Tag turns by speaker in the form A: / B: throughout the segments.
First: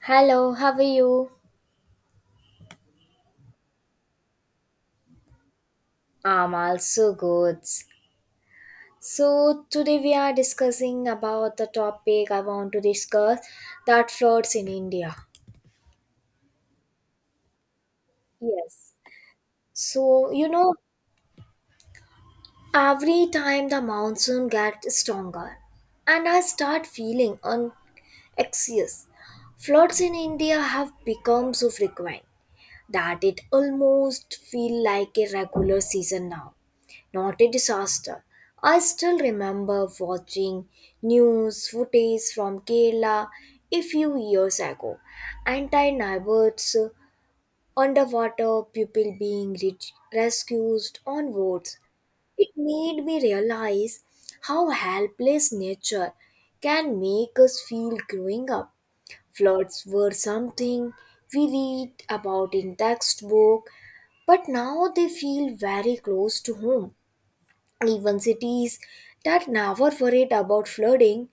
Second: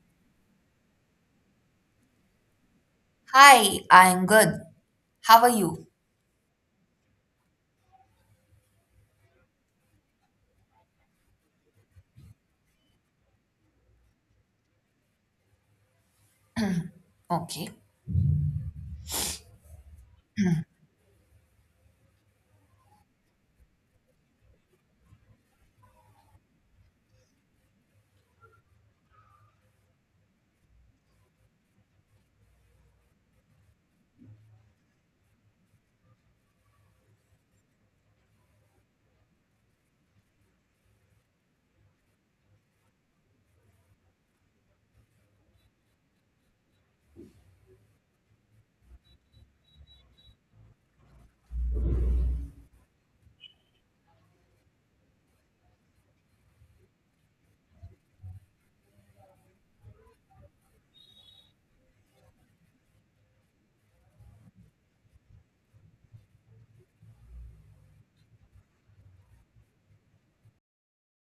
A: Hello, how are you?
B: Hi, I'm good. How are you?
A: I'm also good. So today we are discussing about the topic I want to discuss that floods in India.
B: Okay.
A: Yes. So you know, every time the monsoon gets stronger, and I start feeling anxious. Floods in India have become so frequent that it almost feel like a regular season now. Not a disaster. I still remember watching news footage from Kerala a few years ago. Anti neighborhoods underwater, people being rescued on boats. It made me realize how helpless nature can make us feel growing up. Floods were something we read about in textbook, but now they feel very close to home. Even cities that never worried about flooding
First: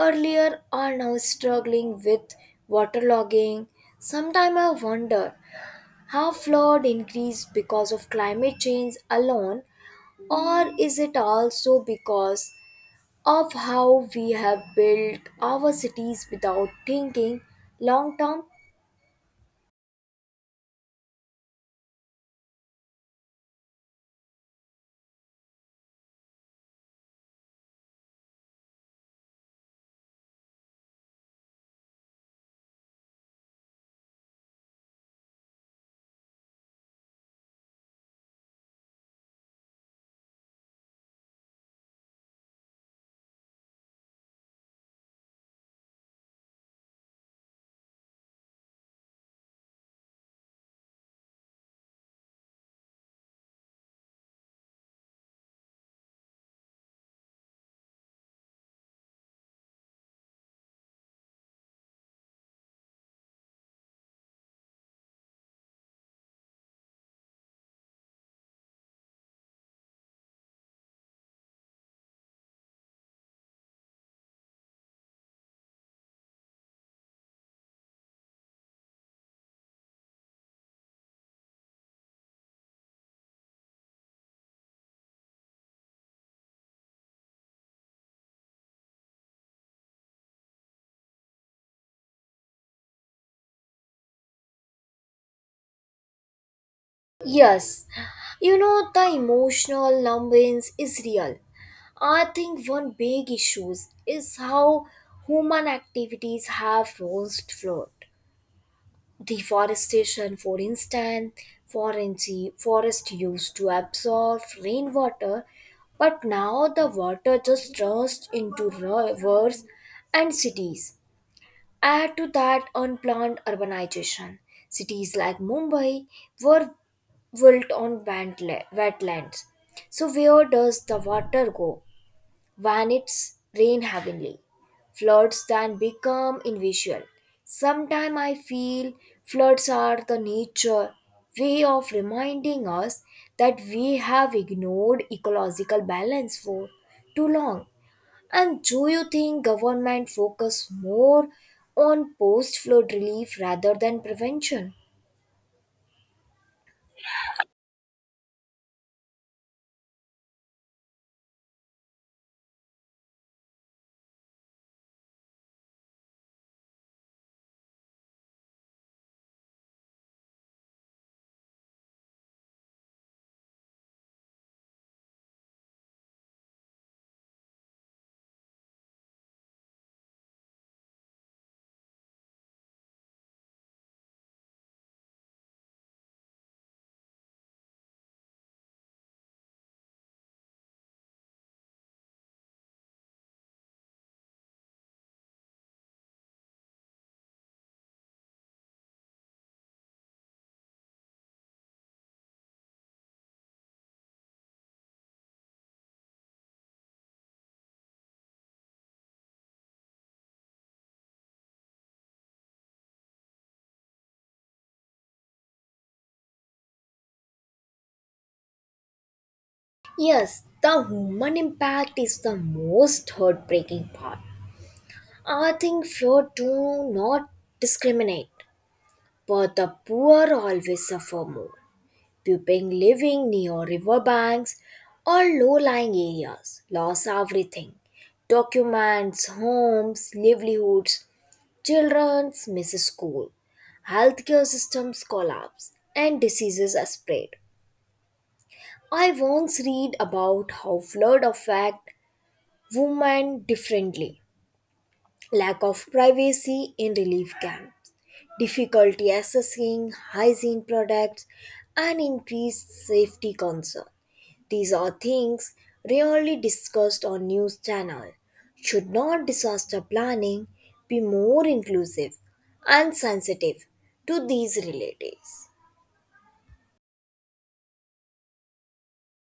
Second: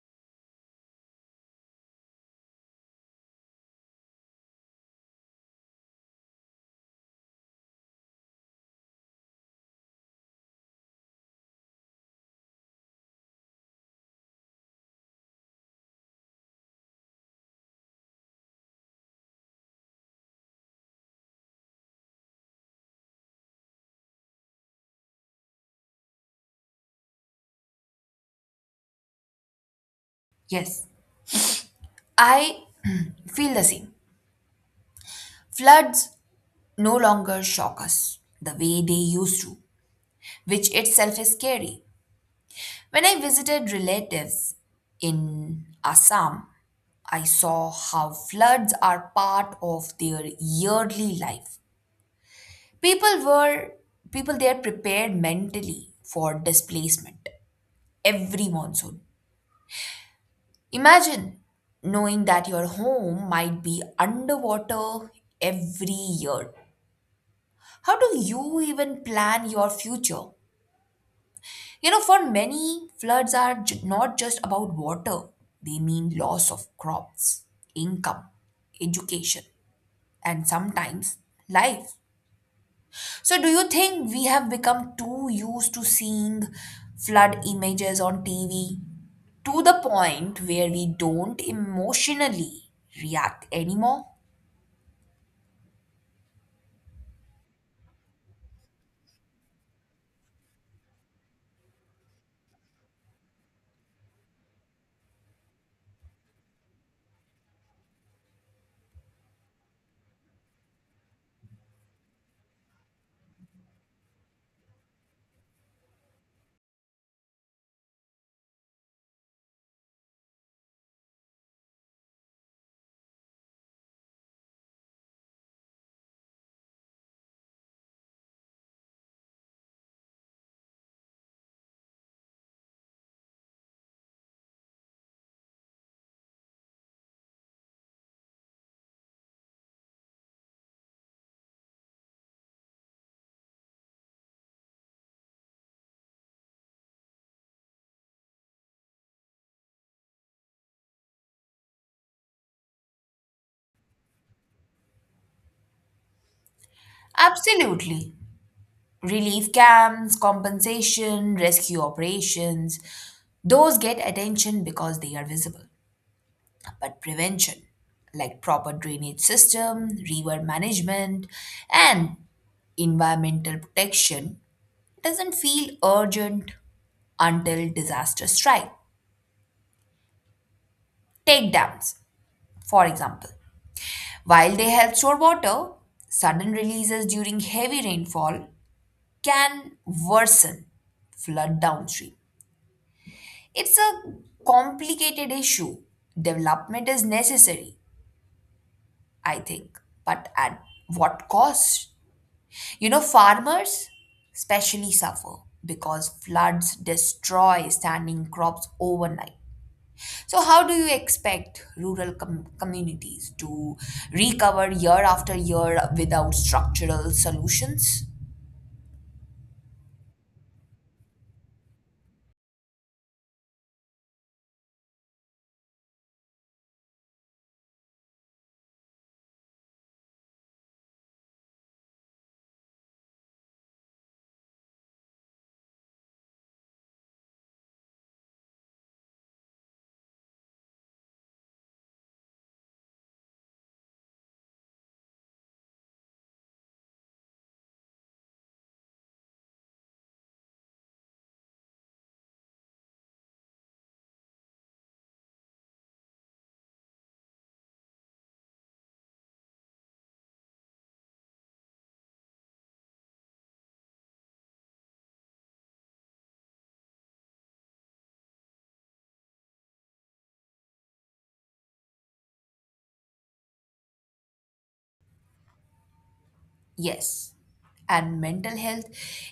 A: earlier are now struggling with waterlogging. Sometimes I wonder how flood increased because of climate change alone, or is it also because of how we have built our cities without thinking long term?
B: Yes, I feel the same. Floods no longer shock us the way they used to, which itself is scary. When I visited relatives in Assam, I saw how floods are part of their yearly life. People were People there prepared mentally for displacement every monsoon. Imagine knowing that your home might be underwater every year. How do you even plan your future? You know, for many, floods are not just about water, they mean loss of crops, income, education, and sometimes life. So, do you think we have become too used to seeing flood images on TV to the point where we don't emotionally react anymore?
A: Yes, you know, the emotional numbness is real. I think one big issue is how human activities have roused flood. Deforestation, for instance, forest forest used to absorb rainwater, but now the water just runs into rivers and cities. Add to that unplanned urbanization. Cities like Mumbai were built on wetlands. So, where does the water go when it's rain heavily? Floods then become invisible. Sometimes I feel floods are the nature way of reminding us that we have ignored ecological balance for too long. And do you think government focus more on post flood relief rather than prevention?
B: Absolutely. Relief camps, compensation, rescue operations, those get attention because they are visible. But prevention, like proper drainage system, river management, and environmental protection, doesn't feel urgent until disaster strikes. Take dams, for example. While they help store water, sudden releases during heavy rainfall can worsen flood downstream. It's a complicated issue. Development is necessary, I think, but at what cost? You know, farmers especially suffer because floods destroy standing crops overnight. So, how do you expect rural communities to recover year after year without structural solutions?
A: Yes, the human impact is the most heartbreaking part. I think flood do not discriminate, but the poor always suffer more. People living near riverbanks or low-lying areas lost everything documents, homes, livelihoods, children miss school, healthcare systems collapse, and diseases are spread. I once read about how flood affect women differently. Lack of privacy in relief camps, difficulty accessing hygiene products, and increased safety concern. These are things rarely discussed on news channel. Should not disaster planning be more inclusive and sensitive to these realities?
B: Yes, and mental health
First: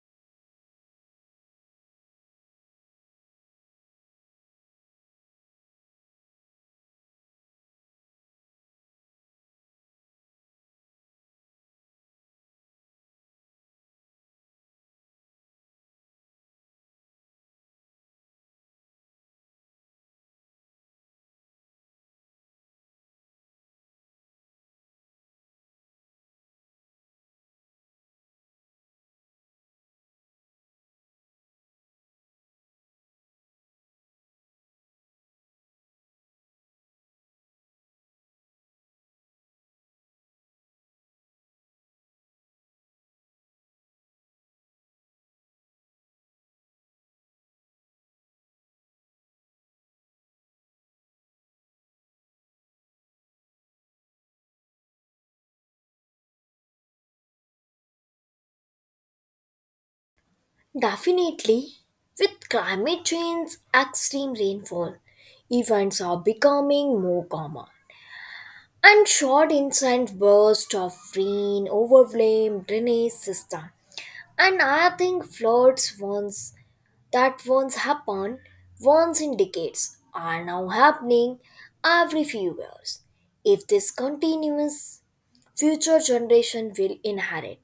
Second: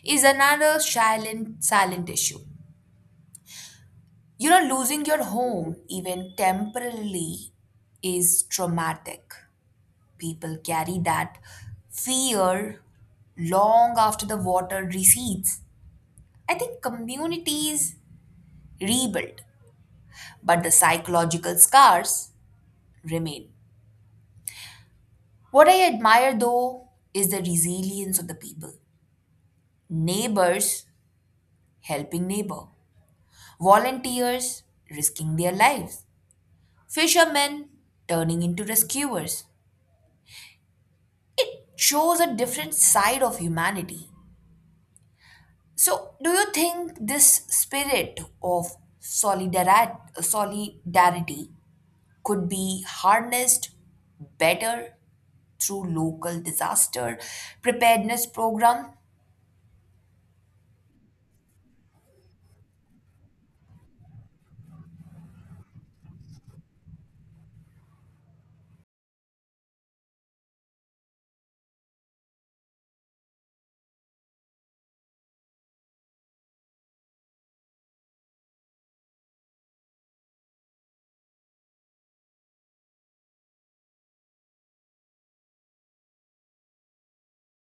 B: is another silent issue. You know, losing your home, even temporarily, is traumatic. People carry that fear long after the water recedes. I think communities rebuild, but the psychological scars remain. What I admire though is the resilience of the people. Neighbors helping neighbor, volunteers risking their lives, fishermen turning into rescuers. It shows a different side of humanity. So, do you think this spirit of solidarity could be harnessed better through local disaster preparedness program?
A: Definitely, with climate change, extreme rainfall events are becoming more common. And short intense bursts of rain overwhelm drainage system. And I think floods once that once happened once in decades are now happening every few years. If this continues, future generation will inherit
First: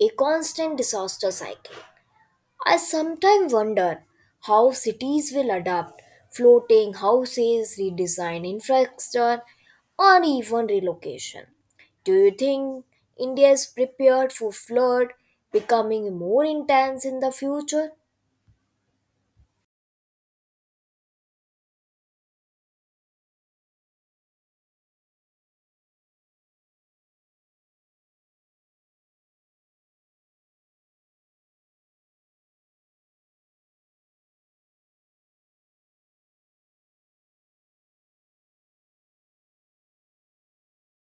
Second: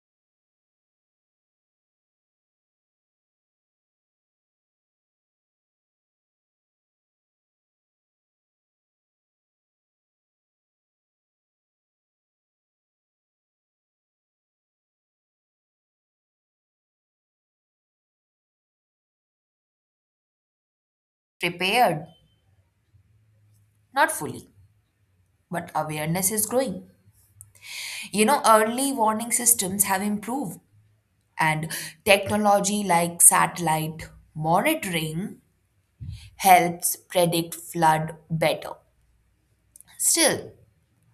A: a constant disaster cycle. I sometimes wonder how cities will adapt, floating houses, redesign infrastructure, or even relocation. Do you think India is prepared for flood becoming more intense in the future?
B: Prepared, not fully, but awareness is growing. You know, early warning systems have improved, and technology like satellite monitoring helps predict flood better. Still,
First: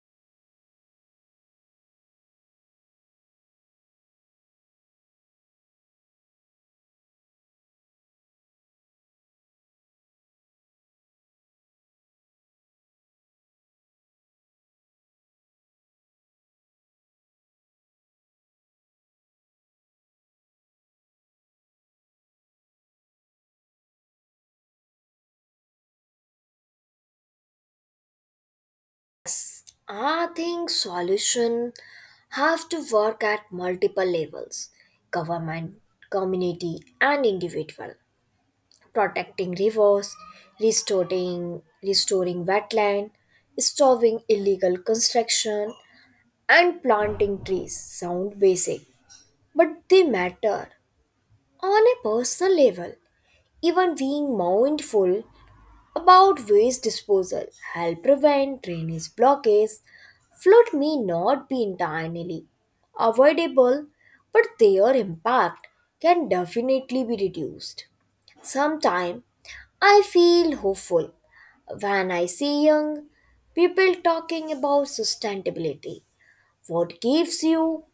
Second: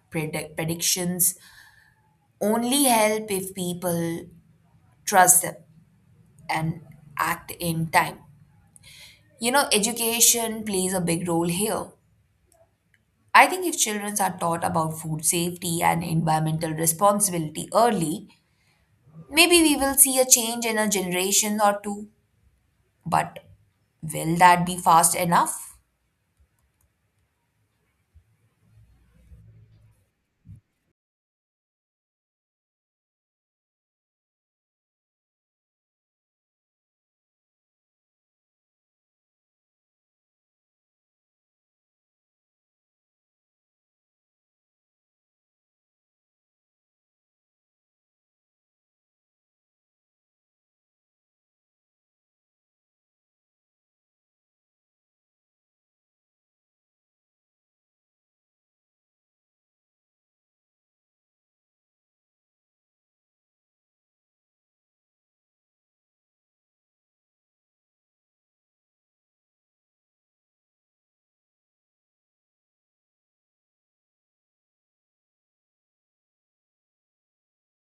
B: predictions only help if people trust them and act in time. You know, education plays a big role here. I think if children are taught about food safety and environmental responsibility early, maybe we will see a change in a generation or two. But will that be fast enough?
A: I think solution have to work at multiple levels, government, community, and individual. Protecting rivers, restoring wetland, stopping illegal construction, and planting trees sound basic, but they matter on a personal level. Even being mindful about waste disposal, help prevent drainage blockage. Flood may not be entirely avoidable, but their impact can definitely be reduced. Sometimes I feel hopeful when I see young people talking about sustainability. What gives you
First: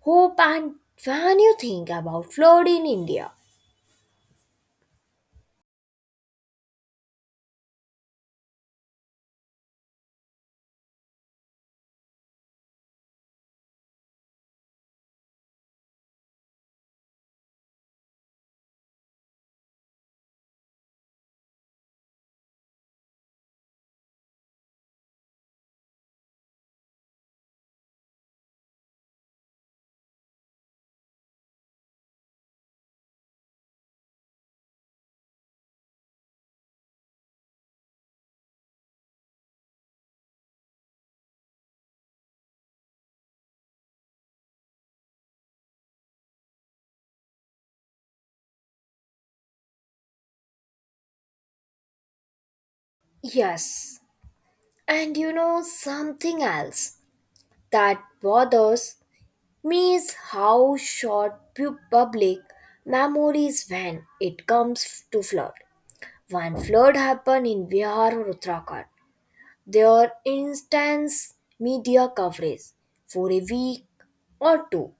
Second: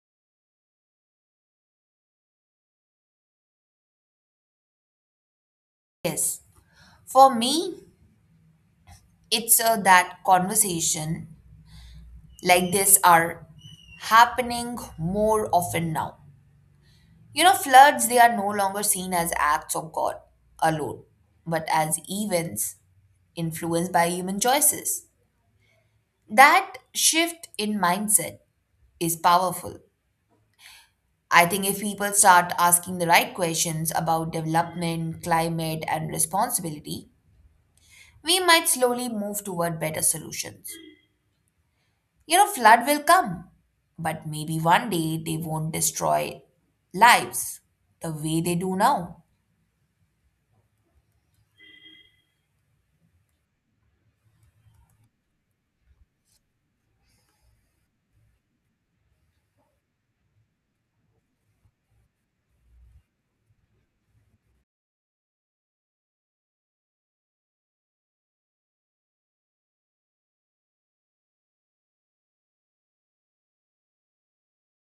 A: hope and when you think about flood in India?
B: Yes. For me, it's that conversation like this are happening more often now. You know, floods, they are no longer seen as acts of God alone, but as events influenced by human choices. That shift in mindset is powerful. I think if people start asking the right questions about development, climate, and responsibility, we might slowly move toward better solutions. You know, flood will come, but maybe one day they won't destroy lives the way they do now.
A: Yes, and you know something else that bothers me is how short public memories when it comes to flood. One flood happened in Bihar or Uttarakhand. Their instance media coverage for a week or two.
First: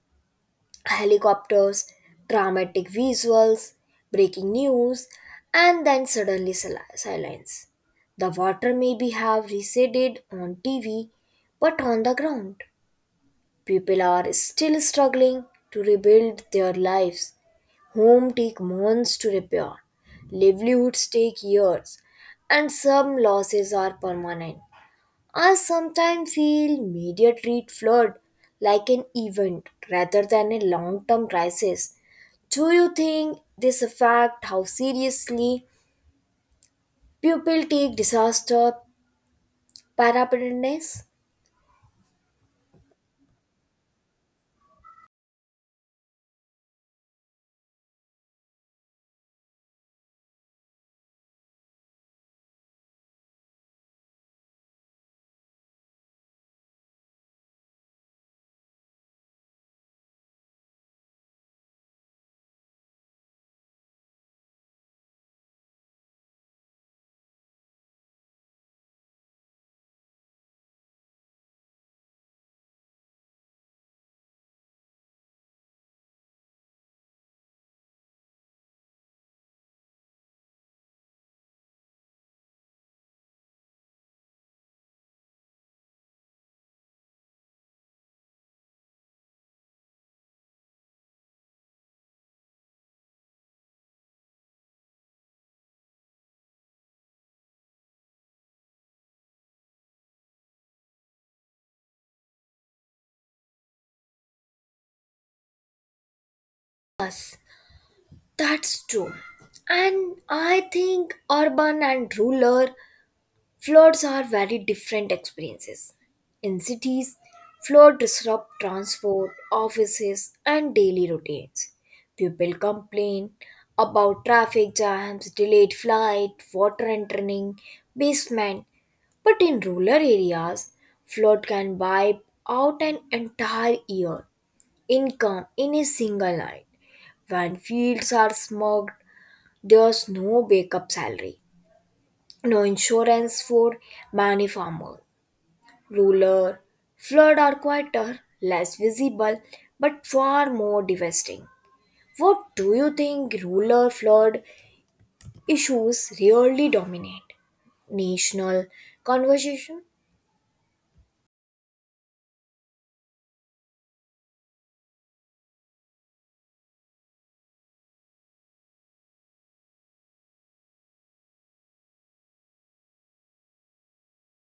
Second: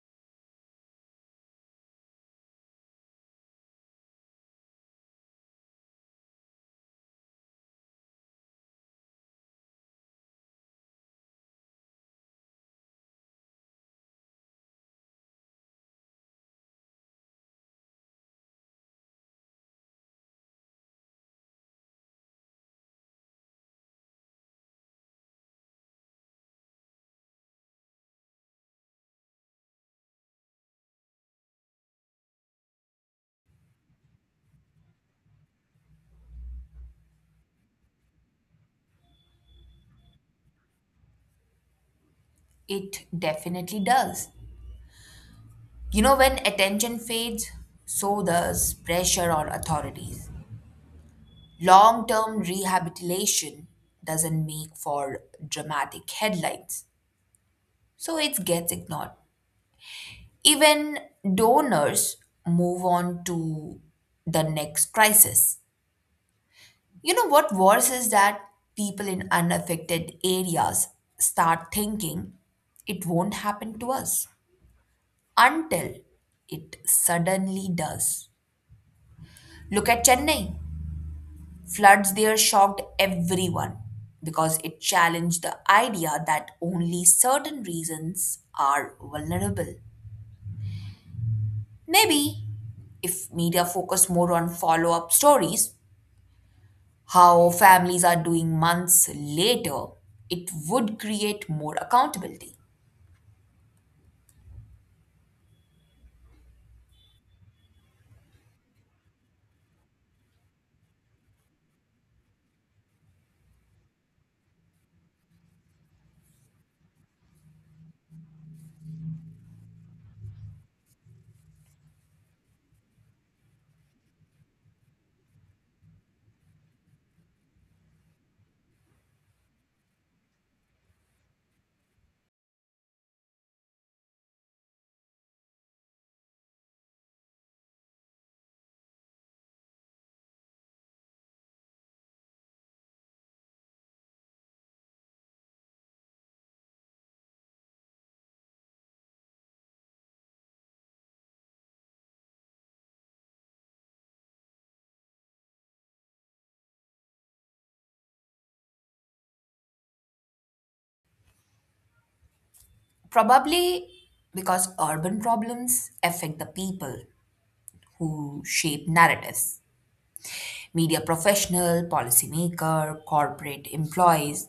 A: Helicopters, dramatic visuals, breaking news, and then suddenly silence. The water maybe have receded on TV, but on the ground. People are still struggling to rebuild their lives. Homes take months to repair, livelihoods take years, and some losses are permanent. I sometimes feel media treat flood like an event rather than a long term crisis. Do you think this affects how seriously people take disaster preparedness?
B: It definitely does. You know, when attention fades, so does pressure on authorities. Long term rehabilitation doesn't make for dramatic headlines, so it gets ignored. Even donors move on to the next crisis. You know what worse is that people in unaffected areas start thinking it won't happen to us until it suddenly does. Look at Chennai. Floods there shocked everyone because it challenged the idea that only certain regions are vulnerable. Maybe if media focus more on follow up stories, how families are doing months later, it would create more accountability.
A: That's true. And I think urban and rural floods are very different experiences. In cities, floods disrupt transport, offices, and daily routines. People complain about traffic jams, delayed flight, water entering basement. But in rural areas, flood can wipe out an entire year income in a single night. When fields are smogged, there's no backup salary, no insurance for many farmers. Ruler floods are quieter, less visible, but far more devastating. What do you think ruler flood issues really dominate? National conversation?
B: Probably because urban problems affect the people who shape narratives media professional, policymaker, corporate employees.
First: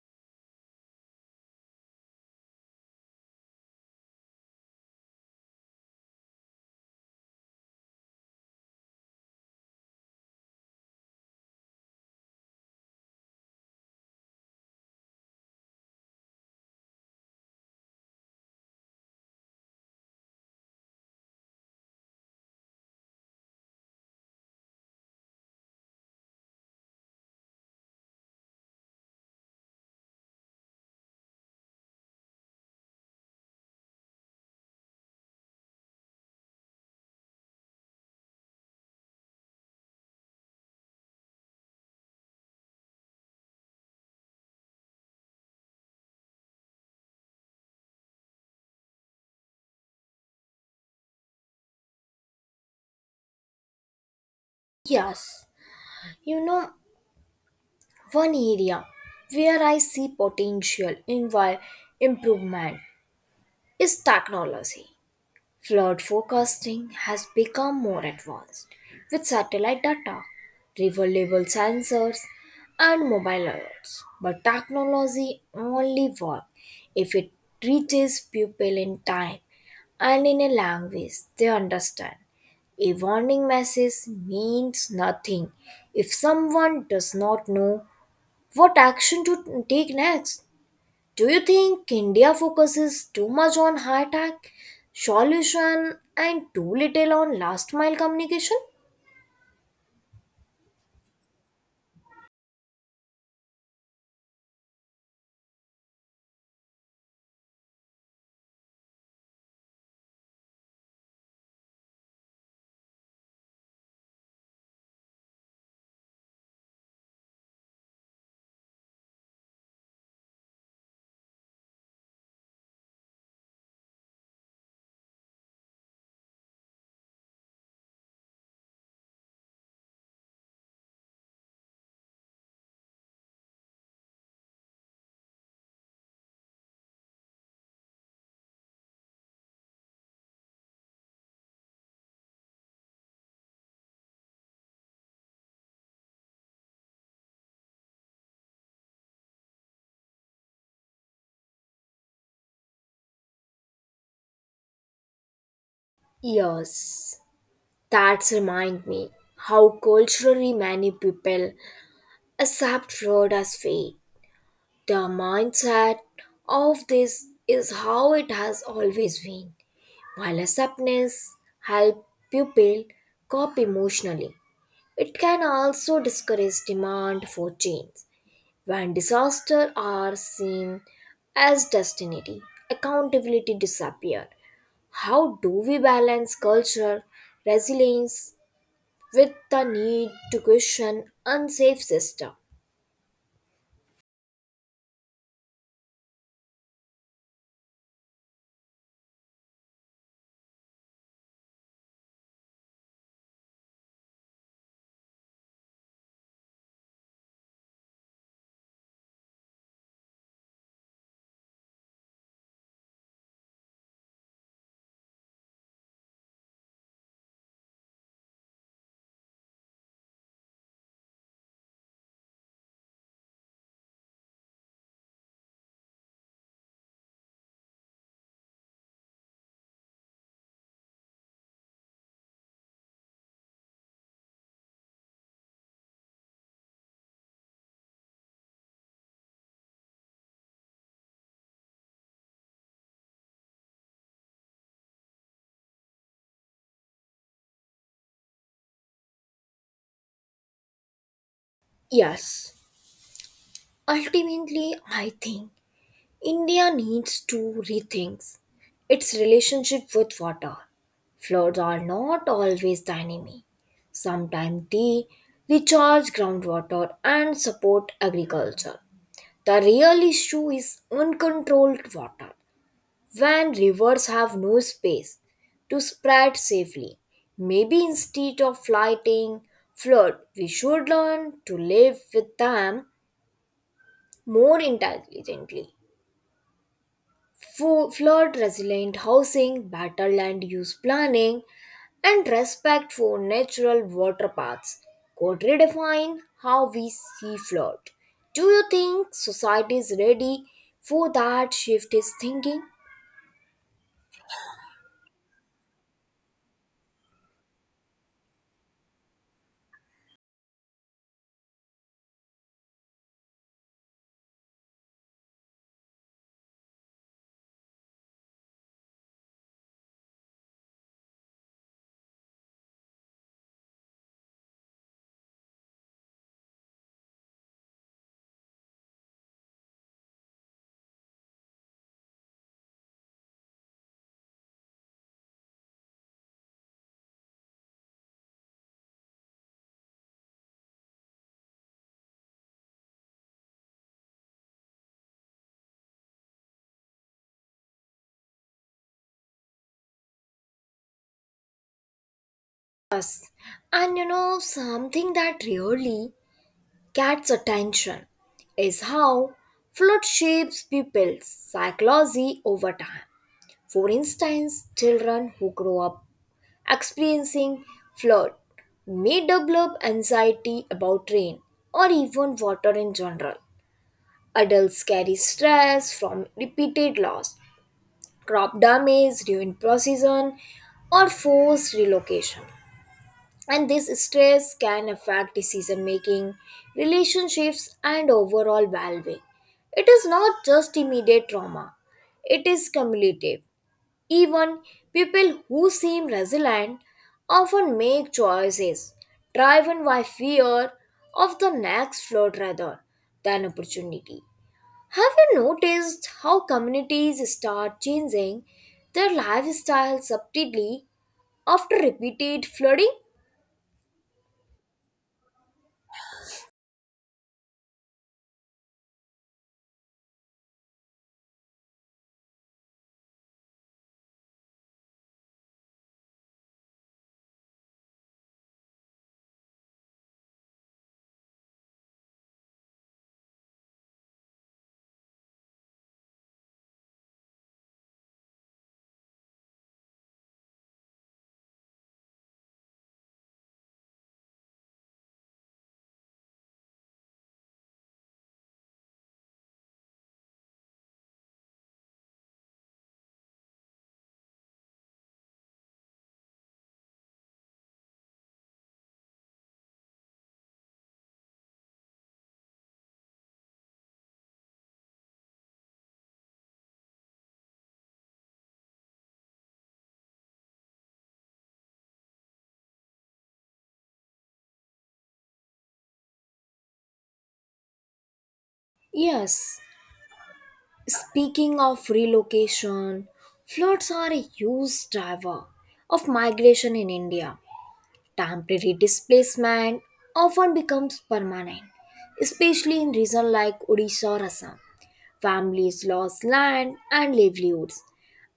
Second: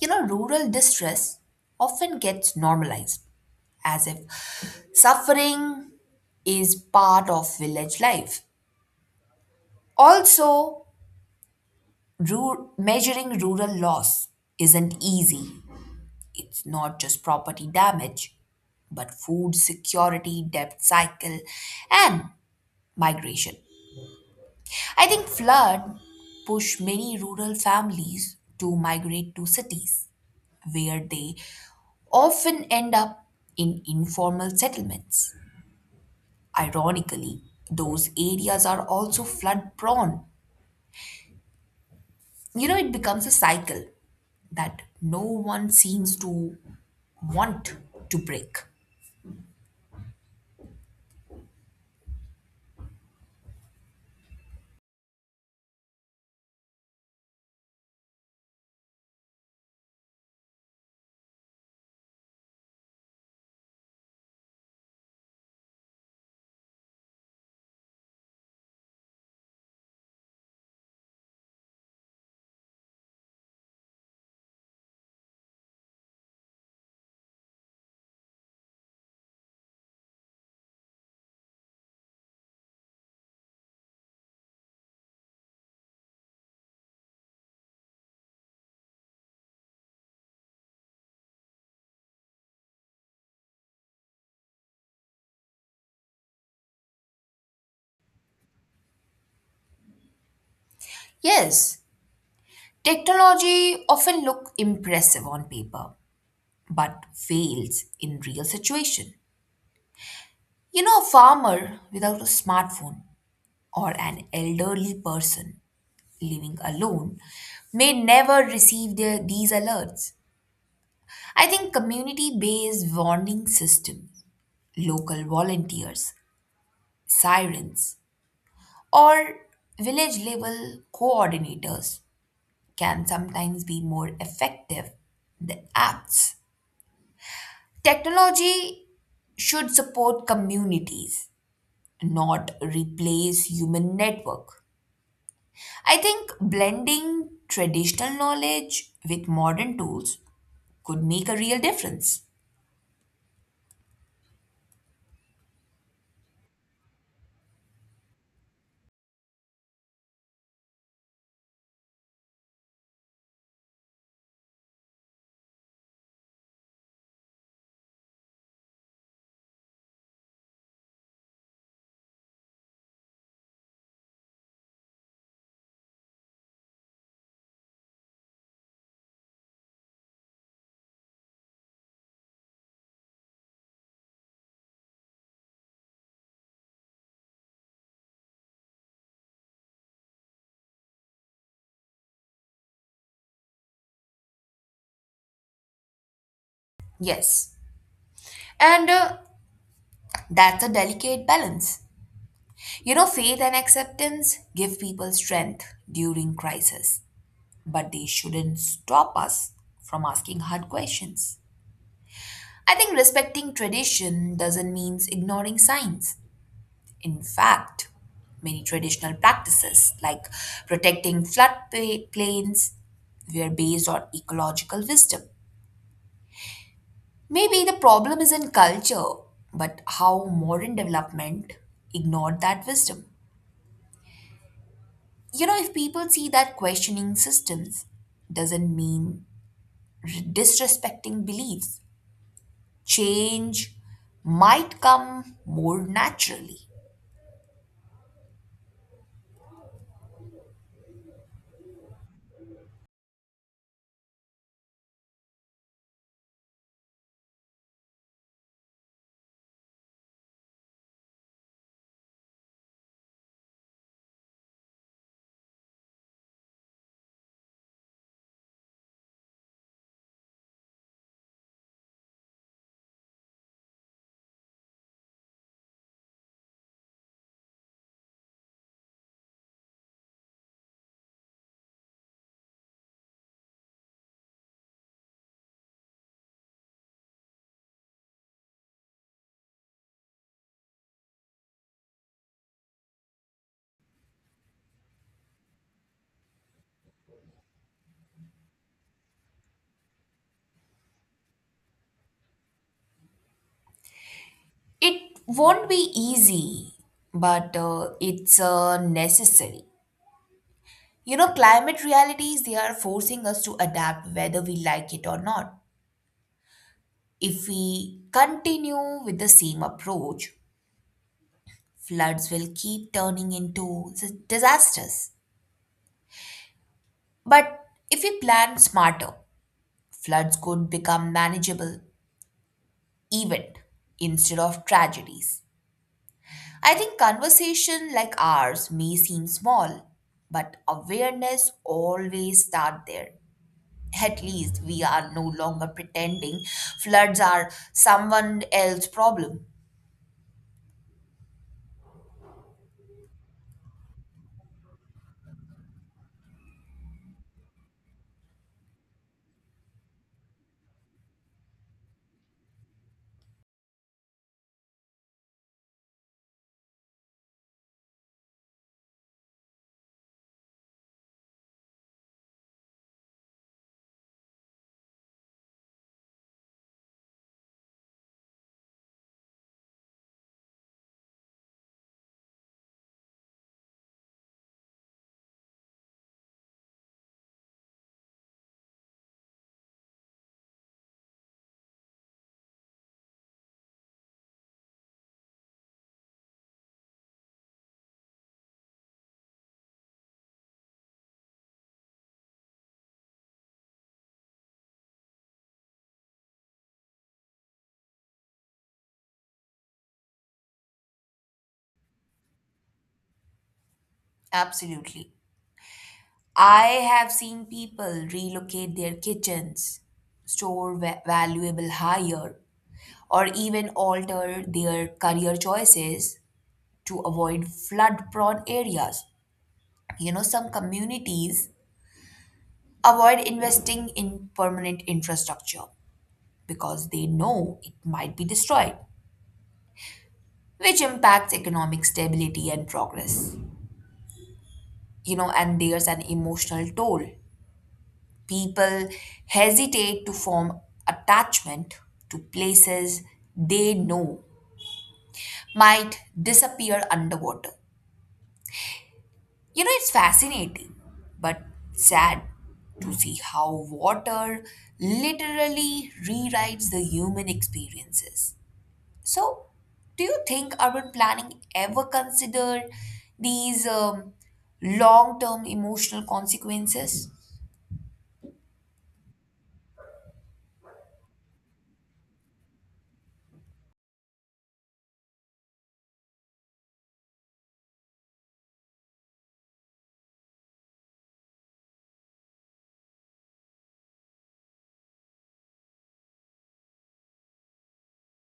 B: You know, rural distress often gets normalized as if suffering is part of village life. Also, measuring rural loss isn't easy. It's not just property damage, but food security, debt cycle, and migration. I think flood pushed many rural families to migrate to cities where they often end up in informal settlements. Ironically, those areas are also flood prone. You know, it becomes a cycle that no one seems to want to break.
A: Yes, you know, one area where I see potential in improvement is technology. Flood forecasting has become more advanced with satellite data, river level sensors, and mobile alerts. But technology only works if it reaches people in time and in a language they understand. A warning message means nothing if someone does not know what action to take next. Do you think India focuses too much on high tech solution and too little on last mile communication?
B: Yes, technology often look impressive on paper but fails in real situation. You know, a farmer without a smartphone or an elderly person living alone may never receive these alerts. I think community based warning systems, local volunteers, sirens, or village level coordinators can sometimes be more effective than apps. Technology should support communities, not replace human network. I think blending traditional knowledge with modern tools could make a real difference.
A: Yes, that's remind me how culturally many people accept fraud as fake. The mindset of this is how it has always been. While acceptance help people cope emotionally, it can also discourage demand for change. When disasters are seen as destiny, accountability disappear. How do we balance cultural resilience with the need to question unsafe system?
B: Yes. And that's a delicate balance. You know, faith and acceptance give people strength during crisis, but they shouldn't stop us from asking hard questions. I think respecting tradition doesn't mean ignoring science. In fact, many traditional practices like protecting floodplains were based on ecological wisdom. Maybe the problem isn't culture, but how modern development ignored that wisdom. You know, if people see that questioning systems doesn't mean disrespecting beliefs, change might come more naturally.
A: Yes, ultimately I think India needs to rethink its relationship with water. Floods are not always the enemy. Sometimes they recharge groundwater and support agriculture. The real issue is uncontrolled water. When rivers have no space to spread safely, maybe instead of fighting flood, we should learn to live with them more intelligently. Flood resilient housing, better land use planning, and respect for natural water paths could redefine how we see flood. Do you think society is ready for that shift is thinking?
B: It won't be easy, but it's necessary. You know, climate realities, they are forcing us to adapt whether we like it or not. If we continue with the same approach, floods will keep turning into disasters. But if we plan smarter, floods could become manageable event instead of tragedies. I think conversation like ours may seem small, but awareness always start there. At least we are no longer pretending floods are someone else's problem.
A: And you know, something that really gets attention is how flood shapes people's psychology over time. For instance, children who grow up experiencing flood may develop anxiety about rain or even water in general. Adults carry stress from repeated loss, crop damage during procession, or forced relocation. And this stress can affect decision making, relationships, and overall well being. It is not just immediate trauma, it is cumulative. Even people who seem resilient often make choices driven by fear of the next flood rather than opportunity. Have you noticed how communities start changing their lifestyle subtly after repeated flooding?
B: Absolutely. I have seen people relocate their kitchens, store valuable hire, or even alter their career choices to avoid flood prone areas. You know, some communities avoid investing in permanent infrastructure because they know it might be destroyed, which impacts economic stability and progress. You know, and there's an emotional toll. People hesitate to form attachment to places they know might disappear underwater. You know, it's fascinating, but sad to see how water literally rewrites the human experiences. So, do you think urban planning ever considered these long term emotional consequences?
A: Yes, speaking of relocation, floods are a huge driver of migration in India. Temporary displacement often becomes permanent, especially in regions like Odisha or Assam. Families lose land and livelihoods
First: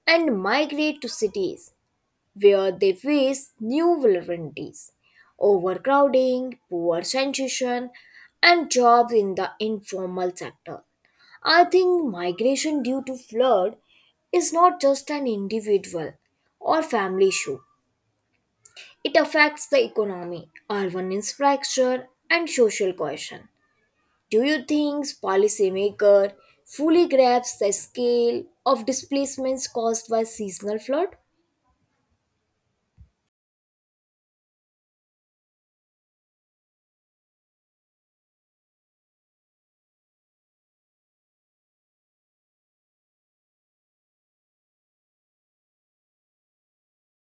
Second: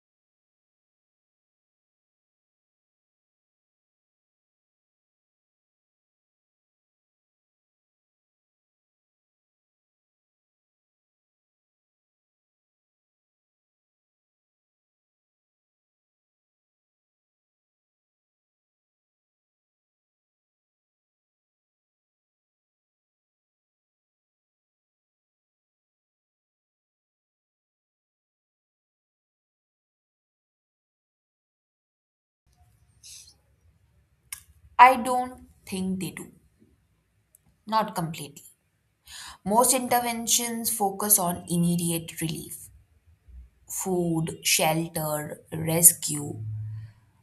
A: and migrate to cities where they face new vulnerabilities, overcrowding, poor sanitation, and jobs in the informal sector. I think migration due to flood is not just an individual or family issue. It affects the economy, urban infrastructure, and social cohesion. Do you think policymaker fully grasps the scale of displacements caused by seasonal flood?
B: I don't think they do, not completely. Most interventions focus on immediate relief, food, shelter, rescue,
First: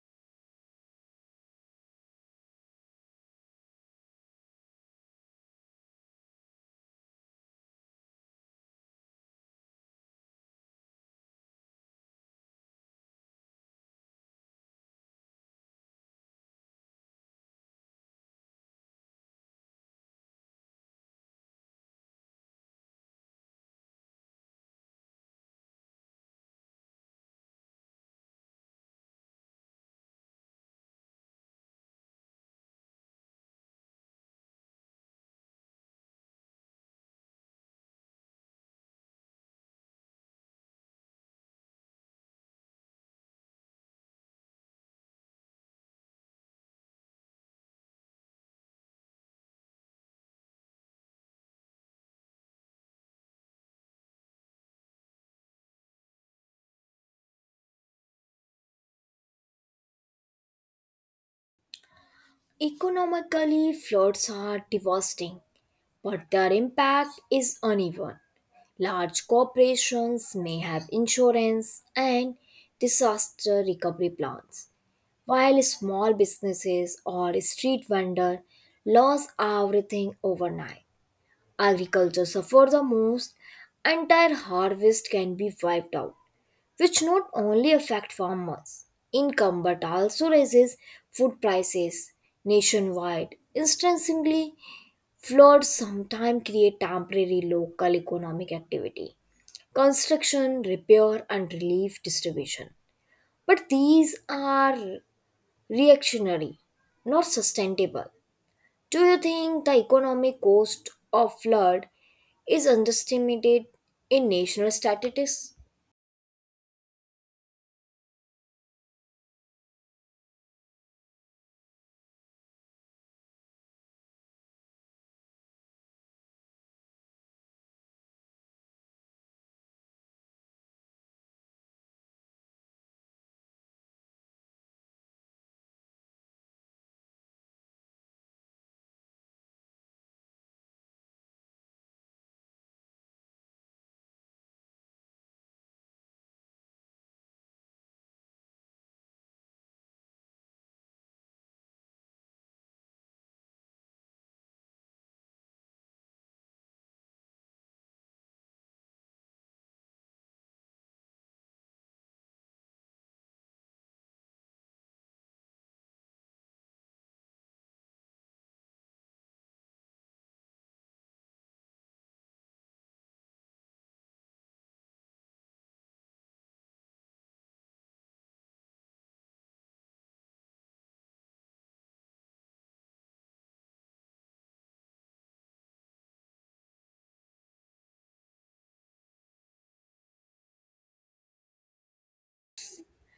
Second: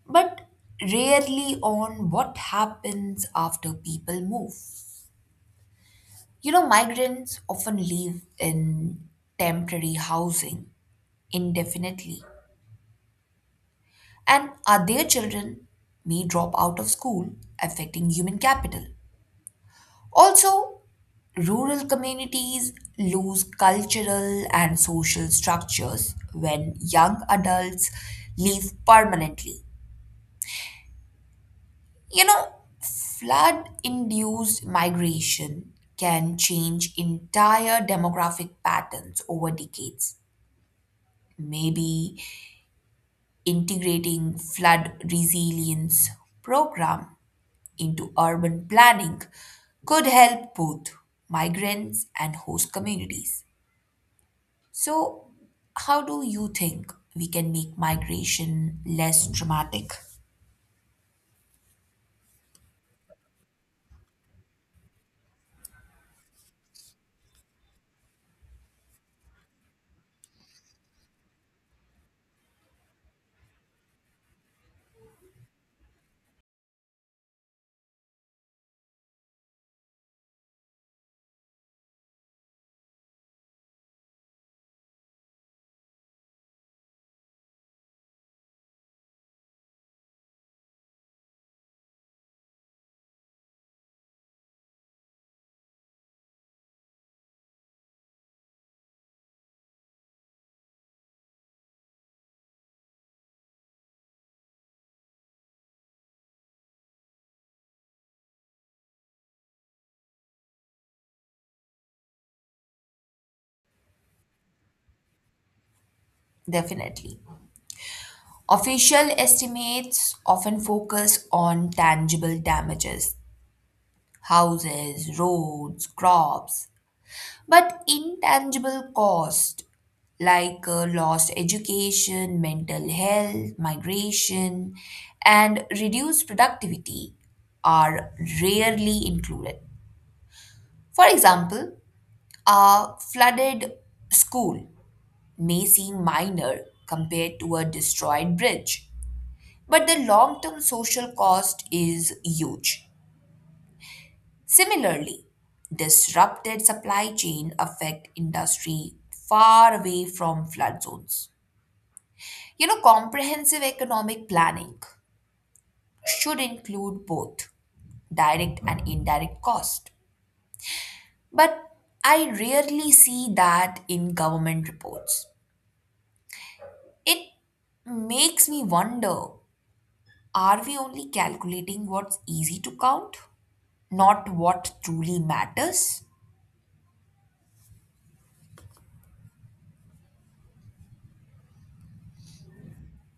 B: but rarely on what happens after people move. You know, migrants often live in temporary housing indefinitely, and their children may drop out of school, affecting human capital. Also, rural communities lose cultural and social structures when young adults leave permanently. You know, flood induced migration can change entire demographic patterns over decades. Maybe integrating flood resilience program into urban planning could help both migrants and host communities. So, how do you think we can make migration less dramatic?
A: Economically, floods are devastating, but their impact is uneven. Large corporations may have insurance and disaster recovery plans, while small businesses or street vendors lose everything overnight. Agriculture suffer the most. Entire harvest can be wiped out, which not only affect farmers' income but also raises food prices nationwide. Instantly, floods sometimes create temporary local economic activity, construction, repair, and relief distribution. But these are reactionary, not sustainable. Do you think the economic cost of flood is underestimated in national statistics?
B: Definitely. Official estimates often focus on tangible damages houses, roads, crops. But intangible cost like lost education, mental health, migration, and reduced productivity are rarely included. For example, a flooded school may seem minor compared to a destroyed bridge, but the long term social cost is huge. Similarly, disrupted supply chain affect industry far away from flood zones. You know, comprehensive economic planning should include both direct and indirect cost. But I rarely see that in government reports. It makes me wonder, are we only calculating what's easy to count, not what truly matters?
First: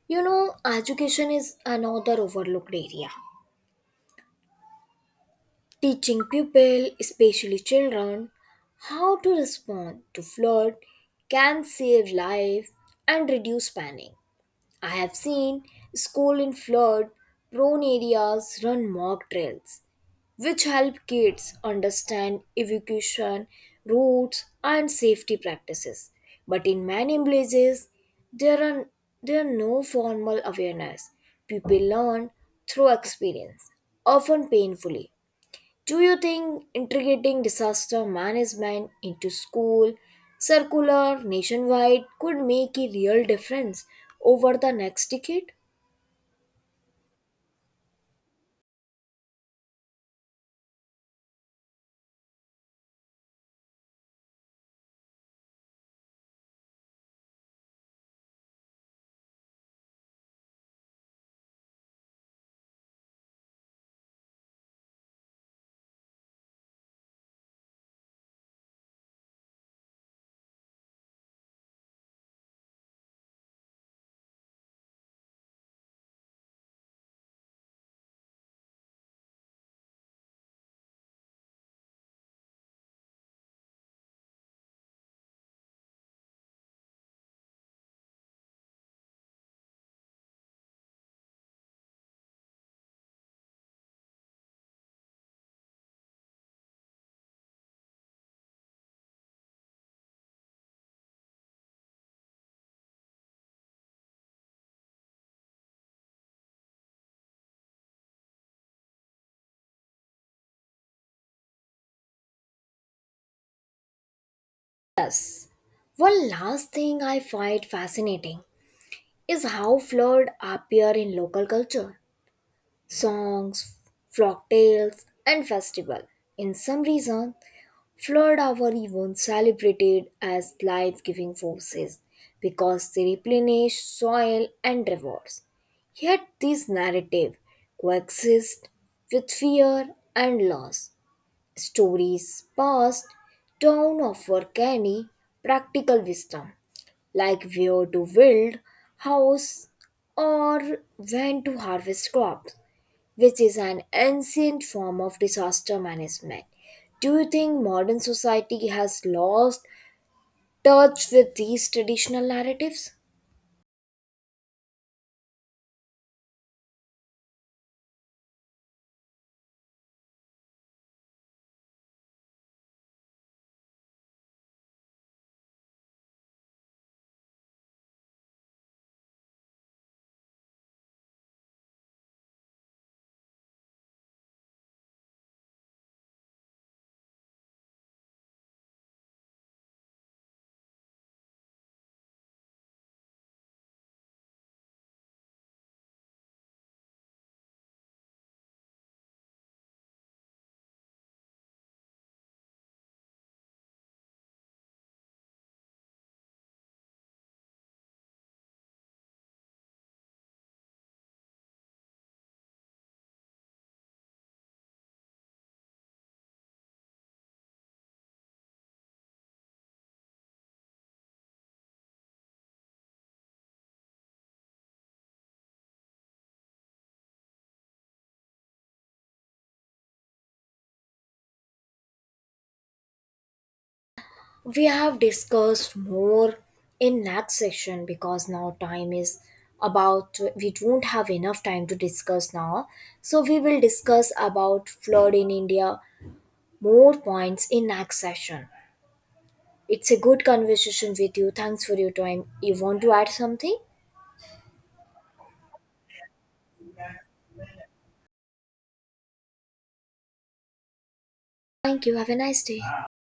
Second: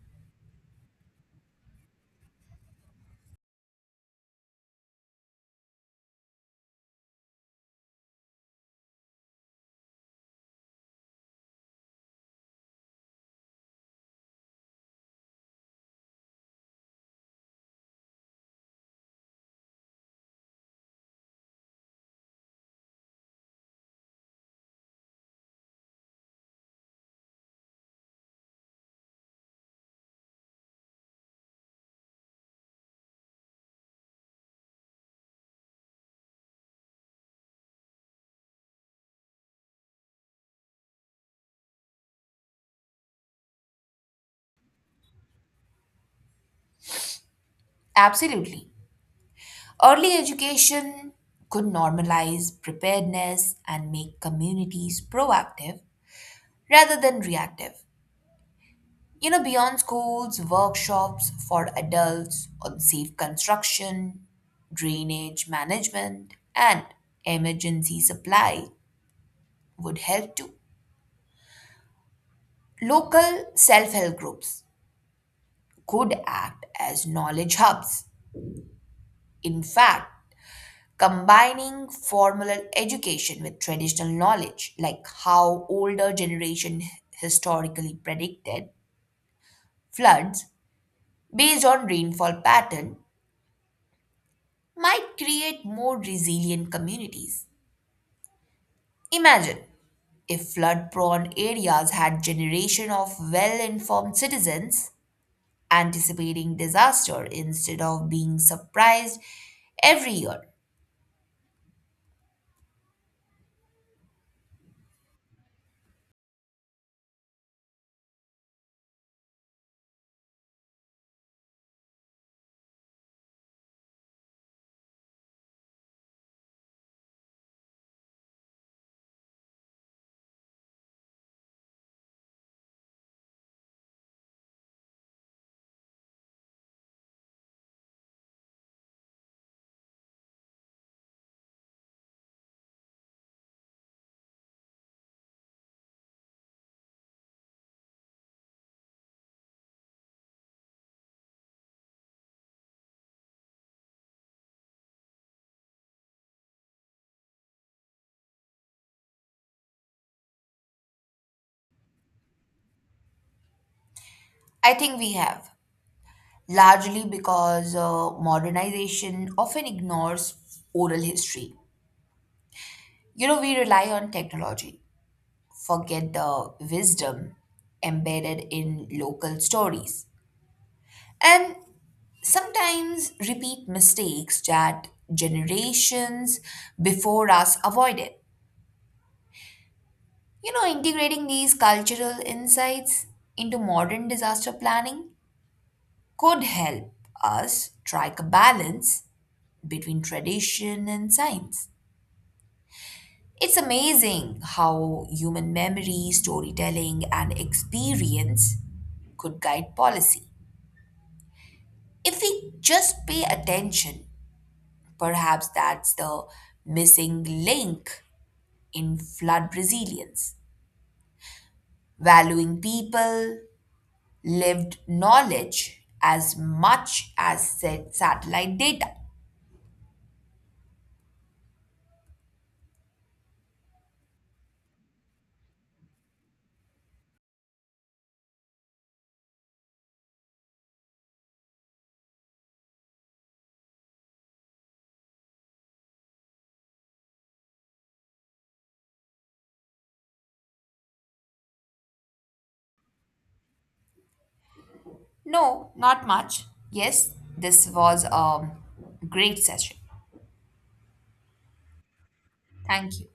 A: You know, education is another overlooked area. Teaching people, especially children, how to respond to flood can save life and reduce panic. I have seen school in flood prone areas run mock drills which help kids understand evacuation routes and safety practices. But in many places, there are, there are no formal awareness. People learn through experience, often painfully. Do you think integrating disaster management into school, circular, nationwide could make a real difference over the next decade?
B: Absolutely. Early education could normalize preparedness and make communities proactive rather than reactive. You know, beyond schools, workshops for adults on safe construction, drainage management, and emergency supply would help too. Local self help groups could act as knowledge hubs. In fact, combining formal education with traditional knowledge, like how older generation historically predicted floods based on rainfall pattern, might create more resilient communities. Imagine if flood prone areas had generation of well informed citizens anticipating disaster instead of being surprised every year.
A: Yes. One last thing I find fascinating is how flood appear in local culture, songs, folk tales, and festival. In some reason, flood are even celebrated as life-giving forces because they replenish soil and rivers. Yet this narrative coexists with fear and loss. Stories passed down offer canny practical wisdom, like where to build house or when to harvest crops, which is an ancient form of disaster management. Do you think modern society has lost touch with these traditional narratives?
B: I think we have, largely because modernization often ignores oral history. You know, we rely on technology, forget the wisdom embedded in local stories, and sometimes repeat mistakes that generations before us avoided. You know, integrating these cultural insights into modern disaster planning could help us strike a balance between tradition and science. It's amazing how human memory, storytelling, and experience could guide policy. If we just pay attention, perhaps that's the missing link in flood resilience. Valuing people, lived knowledge as much as said satellite data.
A: We have discussed more in next session because now time is about, we don't have enough time to discuss now, so we will discuss about flood in India more points in next session. It's a good conversation with you. Thanks for your time. You want to add something?
B: No, not much. Yes, this was a great session.
A: Thank you. Have a nice day.
B: Thank you.